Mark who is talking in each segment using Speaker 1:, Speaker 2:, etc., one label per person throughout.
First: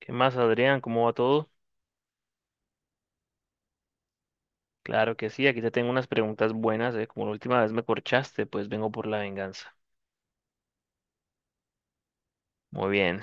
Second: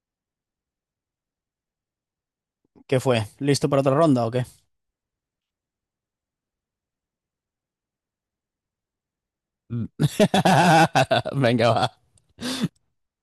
Speaker 1: ¿Qué más, Adrián? ¿Cómo va todo?
Speaker 2: ¿Qué fue? ¿Listo para otra ronda o qué?
Speaker 1: Claro que sí, aquí te tengo unas preguntas buenas, ¿eh? Como la última vez me corchaste, pues vengo por la venganza.
Speaker 2: Venga, va.
Speaker 1: Muy bien.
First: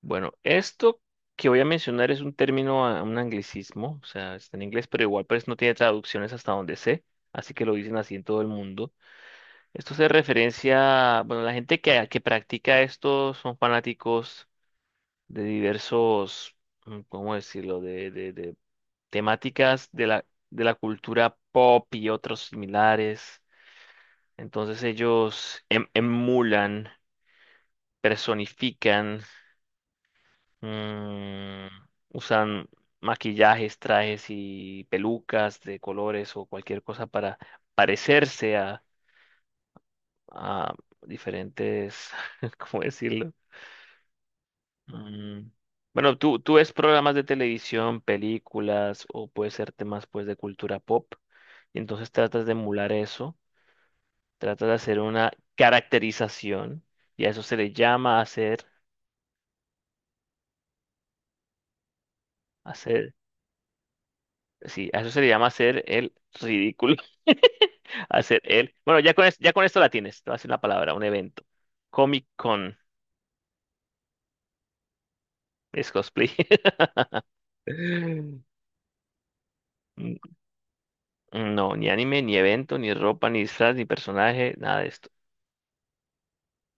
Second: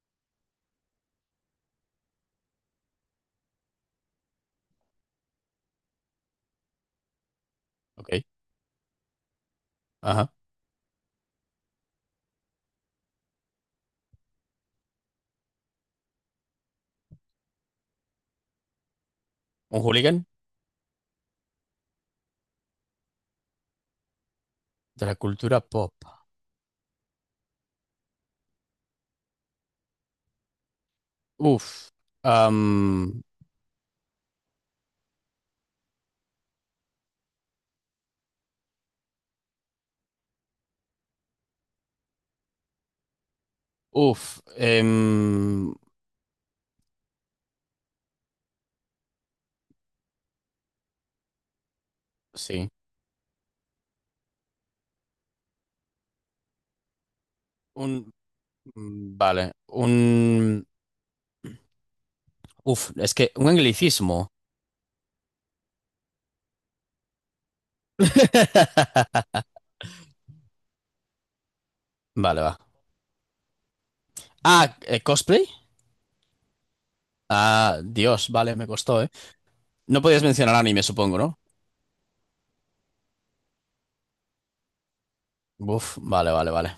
Speaker 1: Bueno, esto que voy a mencionar es un término, un anglicismo, o sea, está en inglés, pero igual pues no tiene traducciones hasta donde sé, así que lo dicen
Speaker 2: Ok.
Speaker 1: así en todo el mundo. Esto se
Speaker 2: Ajá.
Speaker 1: referencia, bueno, la gente que practica esto son fanáticos de diversos, ¿cómo decirlo? De
Speaker 2: Un
Speaker 1: temáticas
Speaker 2: hooligan
Speaker 1: de la cultura pop y otros similares. Entonces
Speaker 2: de la
Speaker 1: ellos
Speaker 2: cultura pop.
Speaker 1: emulan, personifican, mm,
Speaker 2: Uf.
Speaker 1: usan
Speaker 2: Am,
Speaker 1: maquillajes, trajes y pelucas de colores o cualquier cosa para parecerse a diferentes, ¿cómo decirlo?
Speaker 2: uf.
Speaker 1: Mm,
Speaker 2: Em,
Speaker 1: Bueno, tú ves programas de televisión, películas o puede ser temas pues de cultura pop y entonces tratas de
Speaker 2: sí.
Speaker 1: emular eso, tratas de hacer una caracterización y a eso se le
Speaker 2: Un.
Speaker 1: llama hacer.
Speaker 2: Vale. Un. Uf.
Speaker 1: Hacer,
Speaker 2: Es que un anglicismo.
Speaker 1: sí, a eso se le llama hacer el ridículo. Hacer el. Bueno, ya con esto la tienes. Te voy a hacer una palabra, un evento. Comic
Speaker 2: Vale, va.
Speaker 1: Con
Speaker 2: Ah, cosplay.
Speaker 1: es cosplay.
Speaker 2: Ah, Dios,
Speaker 1: Mm,
Speaker 2: vale, me costó, ¿eh? No podías mencionar anime, supongo, ¿no?
Speaker 1: no, ni anime, ni evento, ni ropa, ni disfraz, ni personaje, nada de esto.
Speaker 2: Uf, vale, vale, vale.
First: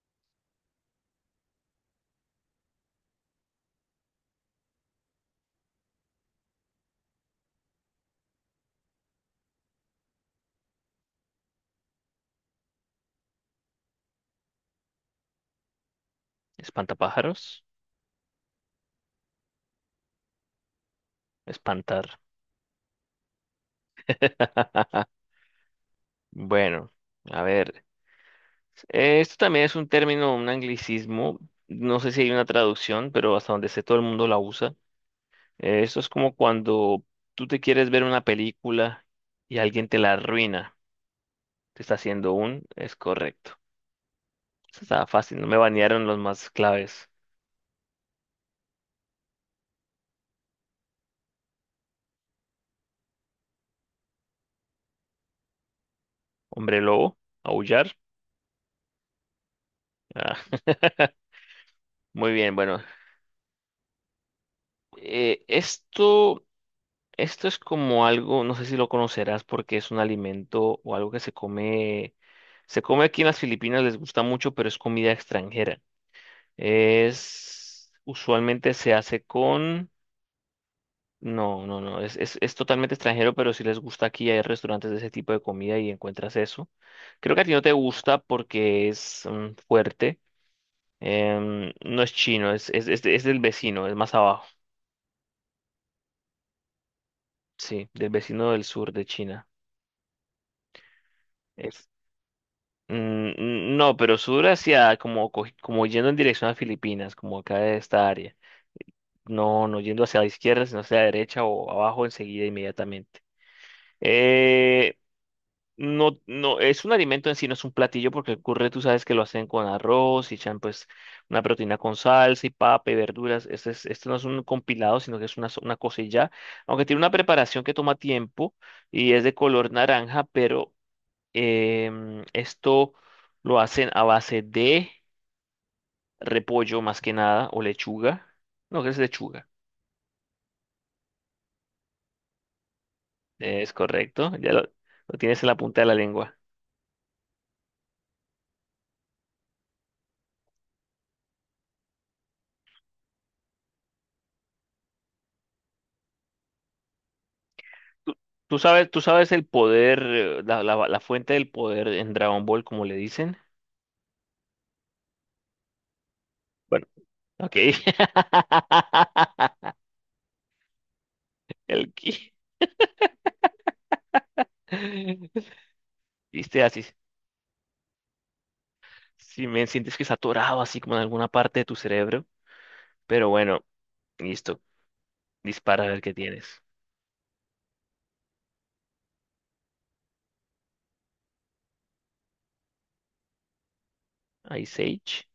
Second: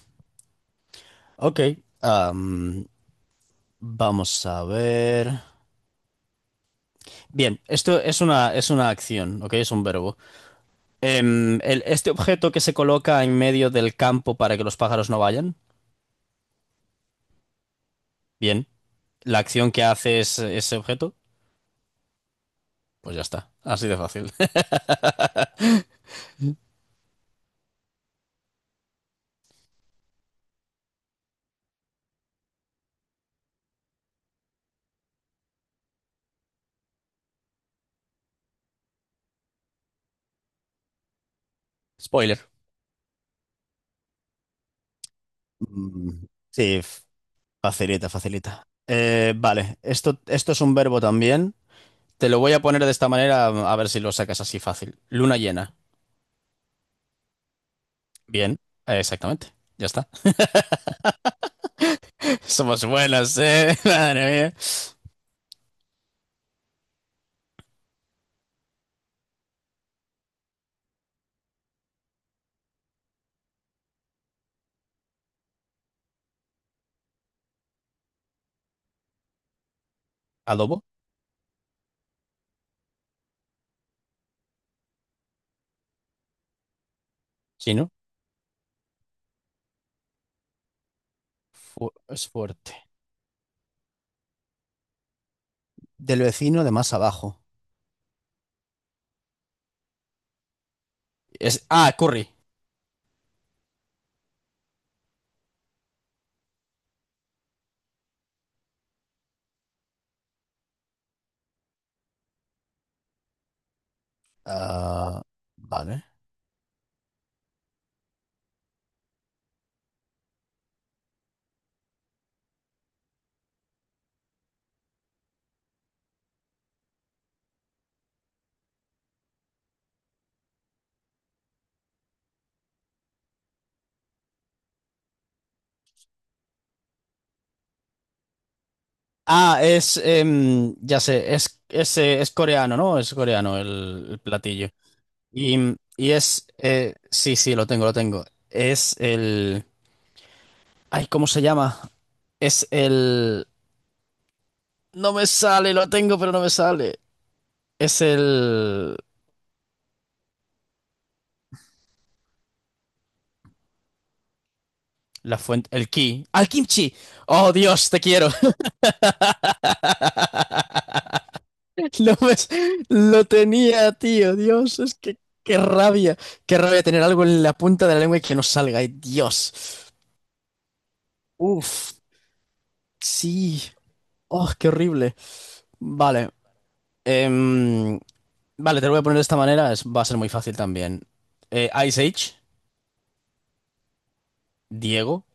Speaker 2: Ok. am, Vamos a ver. Bien, es una acción, ¿ok? Es un verbo. Este objeto que se coloca en medio del campo para que los pájaros no vayan,
Speaker 1: Espantapájaros,
Speaker 2: bien. La acción que hace es ese objeto,
Speaker 1: espantar.
Speaker 2: pues ya está. Así de fácil.
Speaker 1: Bueno, a ver. Esto también es un término, un anglicismo. No sé si hay una traducción, pero hasta donde sé todo el mundo la usa. Esto es como cuando tú te quieres ver una película y alguien te la arruina. Te está haciendo
Speaker 2: Spoiler.
Speaker 1: un... Es correcto. Esto estaba fácil, no me banearon los
Speaker 2: Mm,
Speaker 1: más
Speaker 2: Sí,
Speaker 1: claves.
Speaker 2: facilita, facilita. Esto es un verbo también. Te lo voy a poner de esta manera a ver si lo sacas así fácil. Luna llena.
Speaker 1: Hombre lobo, aullar.
Speaker 2: Bien, exactamente. Ya está.
Speaker 1: Ah, muy bien, bueno.
Speaker 2: Somos buenas, ¿eh? Madre mía.
Speaker 1: Eh, esto, esto es como algo, no sé si lo conocerás porque es un alimento o algo que se come... Se come aquí en las Filipinas, les gusta mucho, pero es comida extranjera. Es... Usualmente se hace con...
Speaker 2: Adobo,
Speaker 1: No, no, no, es totalmente extranjero, pero si les gusta aquí, hay restaurantes de ese tipo de comida y encuentras eso. Creo que a ti no te
Speaker 2: chino,
Speaker 1: gusta porque es fuerte. No es
Speaker 2: es
Speaker 1: chino,
Speaker 2: fuerte.
Speaker 1: es del vecino, es más abajo.
Speaker 2: Del vecino de más abajo.
Speaker 1: Sí, del vecino del sur de China.
Speaker 2: Es,
Speaker 1: Es,
Speaker 2: ah, Curry.
Speaker 1: mm, no, pero sur hacia como, como yendo en dirección a Filipinas, como acá de esta área. No, no yendo hacia la izquierda, sino hacia la derecha o abajo enseguida, inmediatamente. Eh,
Speaker 2: Ah, vale.
Speaker 1: No, no, es un alimento en sí, no es un platillo, porque el curry tú sabes que lo hacen con arroz y echan pues una proteína con salsa y papa y verduras. Este no es un compilado, sino que es una, una cosa y ya. Aunque tiene una preparación que toma tiempo y es de color naranja, pero esto lo hacen a base de repollo más que nada o lechuga. No, que es lechuga.
Speaker 2: Ah, ya sé, es coreano, ¿no? Es coreano
Speaker 1: Es
Speaker 2: el
Speaker 1: correcto,
Speaker 2: platillo.
Speaker 1: lo tienes en la
Speaker 2: Y,
Speaker 1: punta de la lengua.
Speaker 2: es, sí, sí, lo tengo, lo tengo. Es el... Ay, ¿cómo se llama? Es el... No me sale, lo tengo, pero no me sale. Es
Speaker 1: tú, tú sabes,
Speaker 2: el...
Speaker 1: tú sabes el poder, la fuente del poder en Dragon Ball, como le dicen.
Speaker 2: La fuente, el ki. ¡Al
Speaker 1: Bueno,
Speaker 2: kimchi! ¡Oh,
Speaker 1: ok.
Speaker 2: Dios, te quiero!
Speaker 1: El
Speaker 2: Lo,
Speaker 1: ki.
Speaker 2: ves, lo tenía, tío. Dios, es que qué rabia. Qué
Speaker 1: Viste,
Speaker 2: rabia
Speaker 1: así.
Speaker 2: tener algo en la punta de la lengua y que no salga. Ay,
Speaker 1: Si me
Speaker 2: Dios.
Speaker 1: sientes que está atorado así como en alguna parte de tu
Speaker 2: Uf,
Speaker 1: cerebro. Pero
Speaker 2: sí.
Speaker 1: bueno,
Speaker 2: Oh,
Speaker 1: listo.
Speaker 2: qué horrible.
Speaker 1: Dispara a ver qué
Speaker 2: Vale.
Speaker 1: tienes.
Speaker 2: em, vale, te lo voy a poner de esta manera. Va a ser muy fácil también. Ice Age,
Speaker 1: Ice
Speaker 2: Diego.
Speaker 1: Age.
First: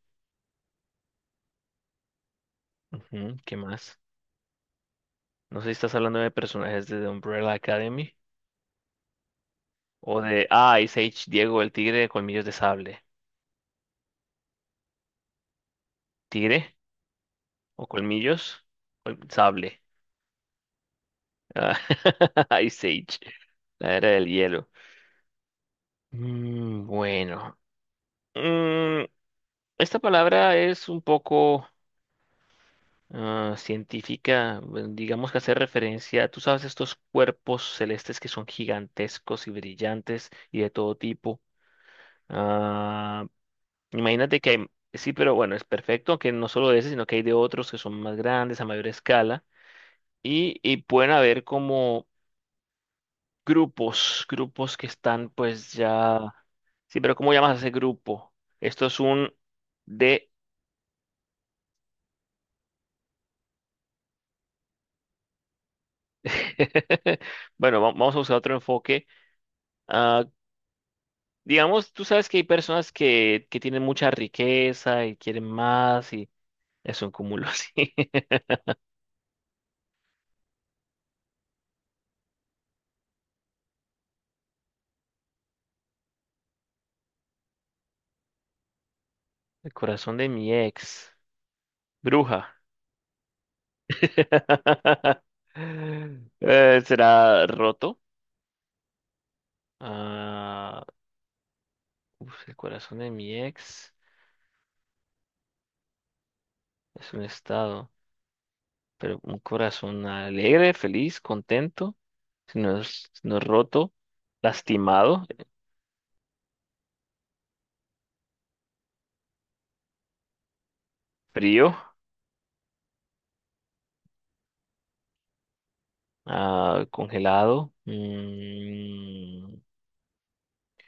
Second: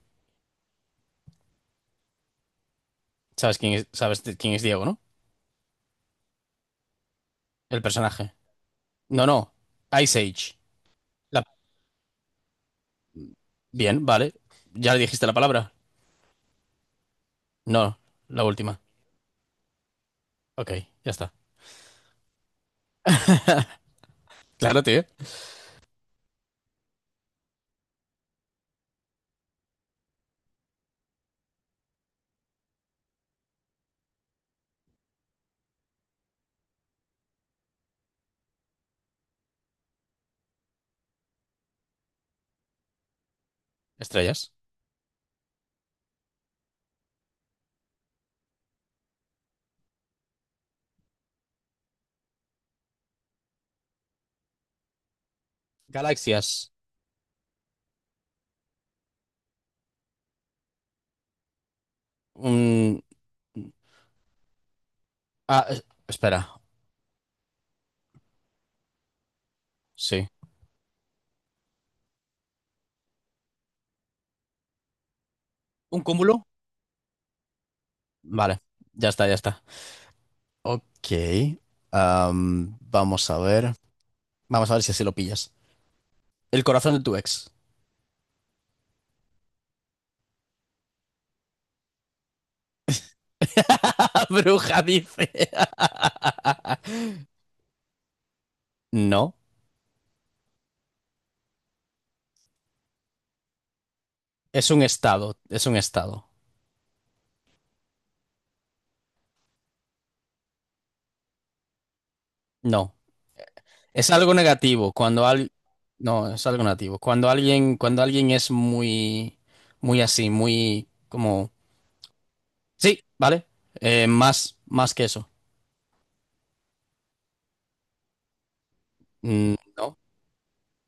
Speaker 1: Ujú, ¿qué
Speaker 2: ¿Sabes quién es,
Speaker 1: más?
Speaker 2: quién es Diego, no?
Speaker 1: No sé si estás hablando de personajes de The Umbrella
Speaker 2: El
Speaker 1: Academy.
Speaker 2: personaje. No, no. Ice
Speaker 1: O de.
Speaker 2: Age.
Speaker 1: Ah, Ice Age,
Speaker 2: La-
Speaker 1: Diego, el tigre de colmillos de sable.
Speaker 2: Bien, vale. ¿Ya le dijiste la palabra?
Speaker 1: ¿Tigre? ¿O
Speaker 2: No, la
Speaker 1: colmillos?
Speaker 2: última.
Speaker 1: Col- sable.
Speaker 2: Ok, ya está.
Speaker 1: Ah, Ice Age, la era del hielo.
Speaker 2: Claro, tío.
Speaker 1: Bueno, Mm, esta palabra es un poco científica, bueno, digamos que hace referencia, tú sabes, estos cuerpos celestes que son gigantescos y brillantes y de todo tipo. Ah, imagínate que
Speaker 2: Estrellas.
Speaker 1: hay, sí, pero bueno, es perfecto, que no solo de ese, sino que hay de otros que son más grandes, a mayor escala, y pueden haber como... grupos, grupos que están pues ya...
Speaker 2: Galaxias.
Speaker 1: Sí, pero ¿cómo llamas a ese grupo? Esto es un de...
Speaker 2: Un... Ah, espera,
Speaker 1: Bueno, vamos a buscar otro enfoque. Ah,
Speaker 2: sí.
Speaker 1: digamos, tú sabes que hay personas que tienen mucha riqueza y quieren
Speaker 2: ¿Un
Speaker 1: más y
Speaker 2: cúmulo?
Speaker 1: es un cúmulo así.
Speaker 2: Vale, ya está, ya está. Ok. Vamos a ver. Vamos a ver si así lo pillas. El corazón de tu ex.
Speaker 1: El corazón de mi ex. Bruja.
Speaker 2: Bruja dice.
Speaker 1: ¿Será roto?
Speaker 2: No,
Speaker 1: Ah, uf, el corazón de mi ex
Speaker 2: es un estado, es un estado.
Speaker 1: es un estado. Pero un corazón alegre, feliz, contento,
Speaker 2: No,
Speaker 1: si no es roto,
Speaker 2: es algo negativo
Speaker 1: lastimado,
Speaker 2: cuando al... No, es algo negativo. Cuando alguien es muy, muy así, muy como...
Speaker 1: frío,
Speaker 2: Sí, vale. Más, más que eso.
Speaker 1: congelado,
Speaker 2: No,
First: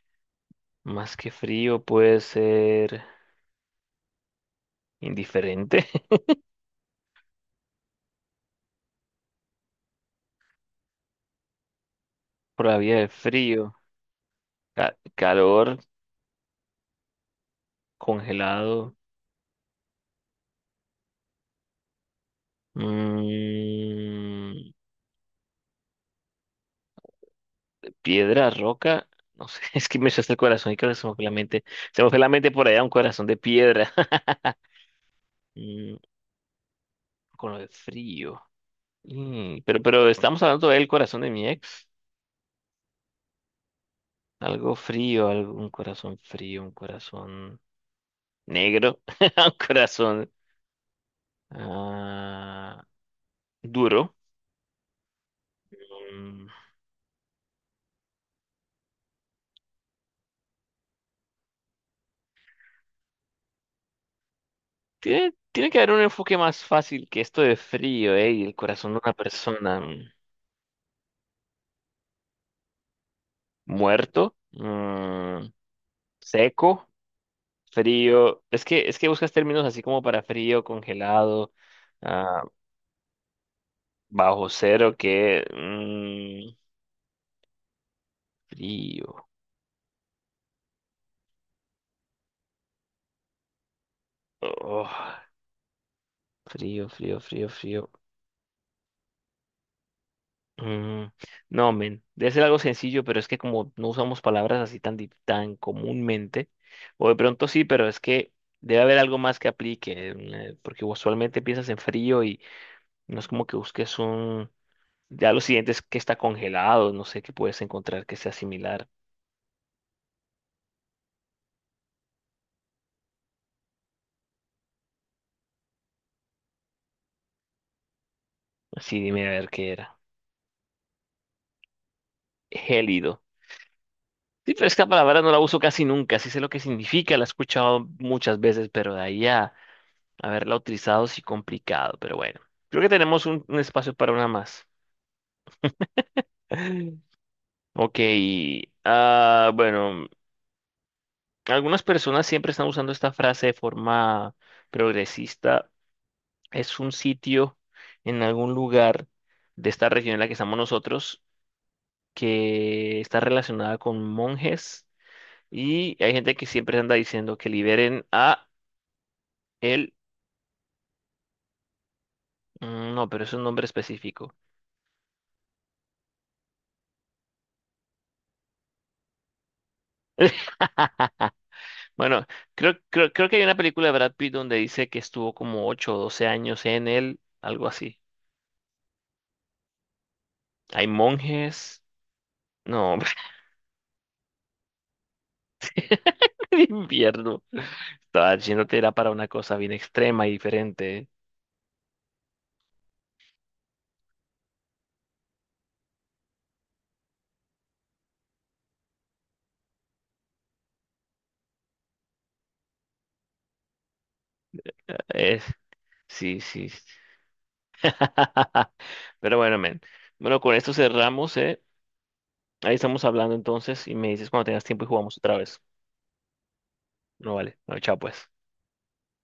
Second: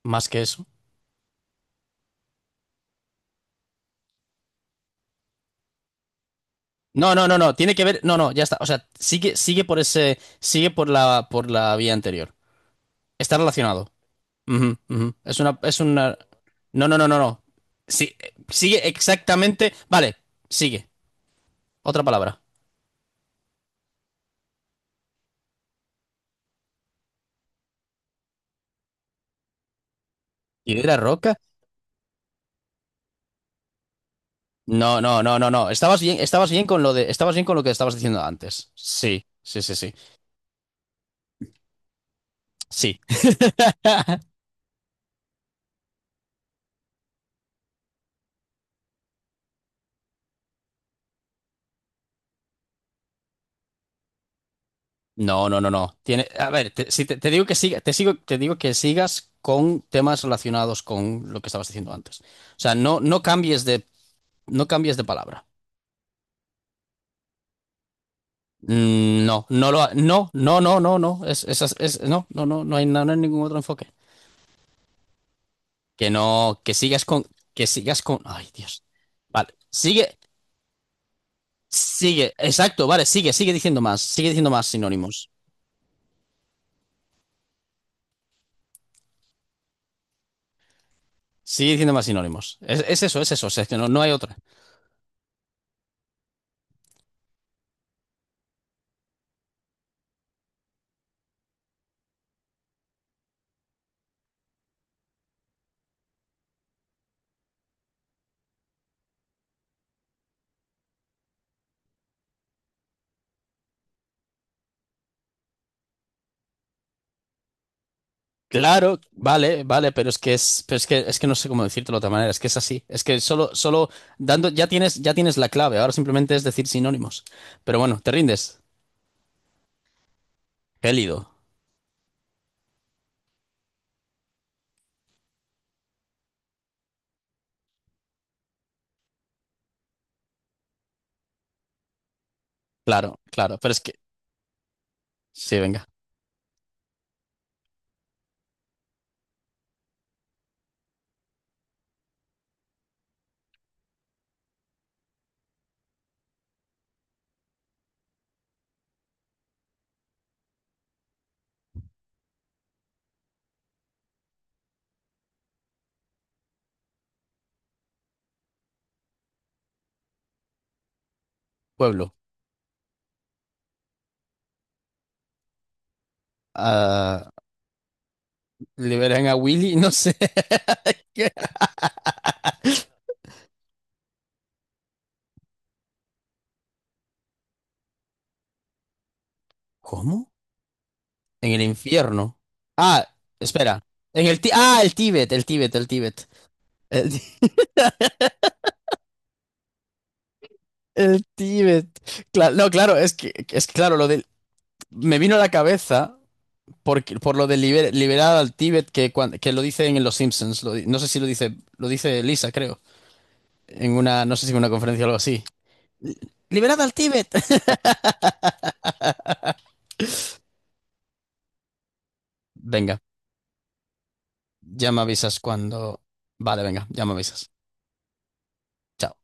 Speaker 2: más que eso.
Speaker 1: más que frío puede ser indiferente,
Speaker 2: No, no, no, no. Tiene que ver. No, no, ya está. O sea, sigue, sigue por ese. Sigue por la vía anterior.
Speaker 1: por la vía de
Speaker 2: Está
Speaker 1: frío,
Speaker 2: relacionado. Ujú, ujú. Es una,
Speaker 1: calor,
Speaker 2: es una. No, no, no, no, no. Sí, sigue
Speaker 1: congelado,
Speaker 2: exactamente. Vale, sigue. Otra palabra.
Speaker 1: mm, piedra, roca. No sé, es que me echaste el corazón y creo que
Speaker 2: ¿Piedra
Speaker 1: se me fue la
Speaker 2: roca?
Speaker 1: mente. Se me fue la mente por allá un corazón de piedra.
Speaker 2: No, no, no, no, no.
Speaker 1: Mm,
Speaker 2: Estabas bien, estabas bien
Speaker 1: con
Speaker 2: con
Speaker 1: lo
Speaker 2: lo
Speaker 1: de
Speaker 2: que estabas diciendo
Speaker 1: frío.
Speaker 2: antes. Sí, sí, sí, sí.
Speaker 1: Pero estamos hablando del corazón de mi ex.
Speaker 2: Sí.
Speaker 1: Algo frío, algo, un corazón frío, un corazón negro, un corazón ah, duro.
Speaker 2: No, no, no, no.
Speaker 1: Mm,
Speaker 2: A ver, te, si te, te digo que siga, te sigo, te digo que sigas con temas relacionados con lo que estabas diciendo antes. O sea, no cambies de, no cambies de
Speaker 1: tiene,
Speaker 2: palabra.
Speaker 1: tiene que haber un enfoque más fácil que esto de frío, ¿eh? Y el corazón de una
Speaker 2: No,
Speaker 1: persona
Speaker 2: no, no, no, no, no. No, no, no, no hay ningún otro enfoque.
Speaker 1: muerto,
Speaker 2: Que no, que
Speaker 1: seco,
Speaker 2: sigas con, que sigas con.
Speaker 1: frío.
Speaker 2: Ay, Dios.
Speaker 1: Es que buscas
Speaker 2: Vale,
Speaker 1: términos así como
Speaker 2: sigue,
Speaker 1: para frío, congelado,
Speaker 2: sigue,
Speaker 1: ah,
Speaker 2: exacto, vale, sigue, sigue
Speaker 1: bajo
Speaker 2: diciendo más
Speaker 1: cero,
Speaker 2: sinónimos.
Speaker 1: que frío.
Speaker 2: Sigue diciendo más sinónimos. Es eso, es eso. O sea, es que no, no hay otra.
Speaker 1: Oh. Frío, frío, frío, frío. Mm, no, men, debe ser algo sencillo, pero es que como no usamos palabras así tan, tan comúnmente, o de pronto sí, pero es que debe haber algo más que aplique, porque usualmente piensas en frío y no es como que busques un... Ya lo siguiente es que está congelado, no sé qué puedes encontrar que sea similar.
Speaker 2: Claro, vale, vale, pero es que no sé cómo decírtelo de otra manera, es que es así, es que solo, solo dando, ya tienes la clave, ahora simplemente es decir sinónimos. Pero bueno, te rindes,
Speaker 1: Sí, dime a ver qué era.
Speaker 2: gélido,
Speaker 1: Gélido. Sí, pero esta palabra no la uso casi nunca, sí sé lo que significa, la he escuchado muchas veces, pero de ahí a... haberla utilizado sí complicado, pero bueno. Creo que
Speaker 2: claro,
Speaker 1: tenemos
Speaker 2: claro,
Speaker 1: un
Speaker 2: pero es
Speaker 1: espacio
Speaker 2: que,
Speaker 1: para una más.
Speaker 2: sí, venga,
Speaker 1: Ok. Bueno, algunas personas siempre están usando esta frase de forma progresista. Es un sitio en algún lugar de esta región en la que estamos nosotros que está relacionada con monjes y hay gente que siempre anda diciendo que liberen a él.
Speaker 2: pueblo,
Speaker 1: No, pero es un nombre específico.
Speaker 2: ah, liberan a Willy, no sé.
Speaker 1: Bueno, creo que hay una película de Brad Pitt donde dice que estuvo como 8 o 12 años en él, algo así.
Speaker 2: ¿Cómo?
Speaker 1: Hay
Speaker 2: En el
Speaker 1: monjes.
Speaker 2: infierno.
Speaker 1: No,
Speaker 2: Ah,
Speaker 1: hombre,
Speaker 2: espera, ah, el Tíbet.
Speaker 1: el
Speaker 2: El,
Speaker 1: invierno.
Speaker 2: Tí-
Speaker 1: Estaba yéndote era para una cosa bien extrema y diferente.
Speaker 2: el Tíbet. Claro, no, claro, claro, lo del, me vino a la cabeza. Por por lo de liberar al Tíbet que, que lo dicen en Los Simpsons. No sé si lo dice, lo dice Lisa, creo. En una, no sé si en una conferencia o algo
Speaker 1: Es,
Speaker 2: así. Li-
Speaker 1: sí, sí.
Speaker 2: ¡Liberad al Tíbet!
Speaker 1: Pero bueno, men. Bueno, con esto cerramos, ¿eh? Ahí
Speaker 2: Venga,
Speaker 1: estamos hablando entonces y me dices cuando tengas tiempo y
Speaker 2: ya me
Speaker 1: jugamos otra
Speaker 2: avisas
Speaker 1: vez.
Speaker 2: cuando. Vale, venga, ya me
Speaker 1: No
Speaker 2: avisas.
Speaker 1: vale. Bueno, chao pues.
Speaker 2: Chao.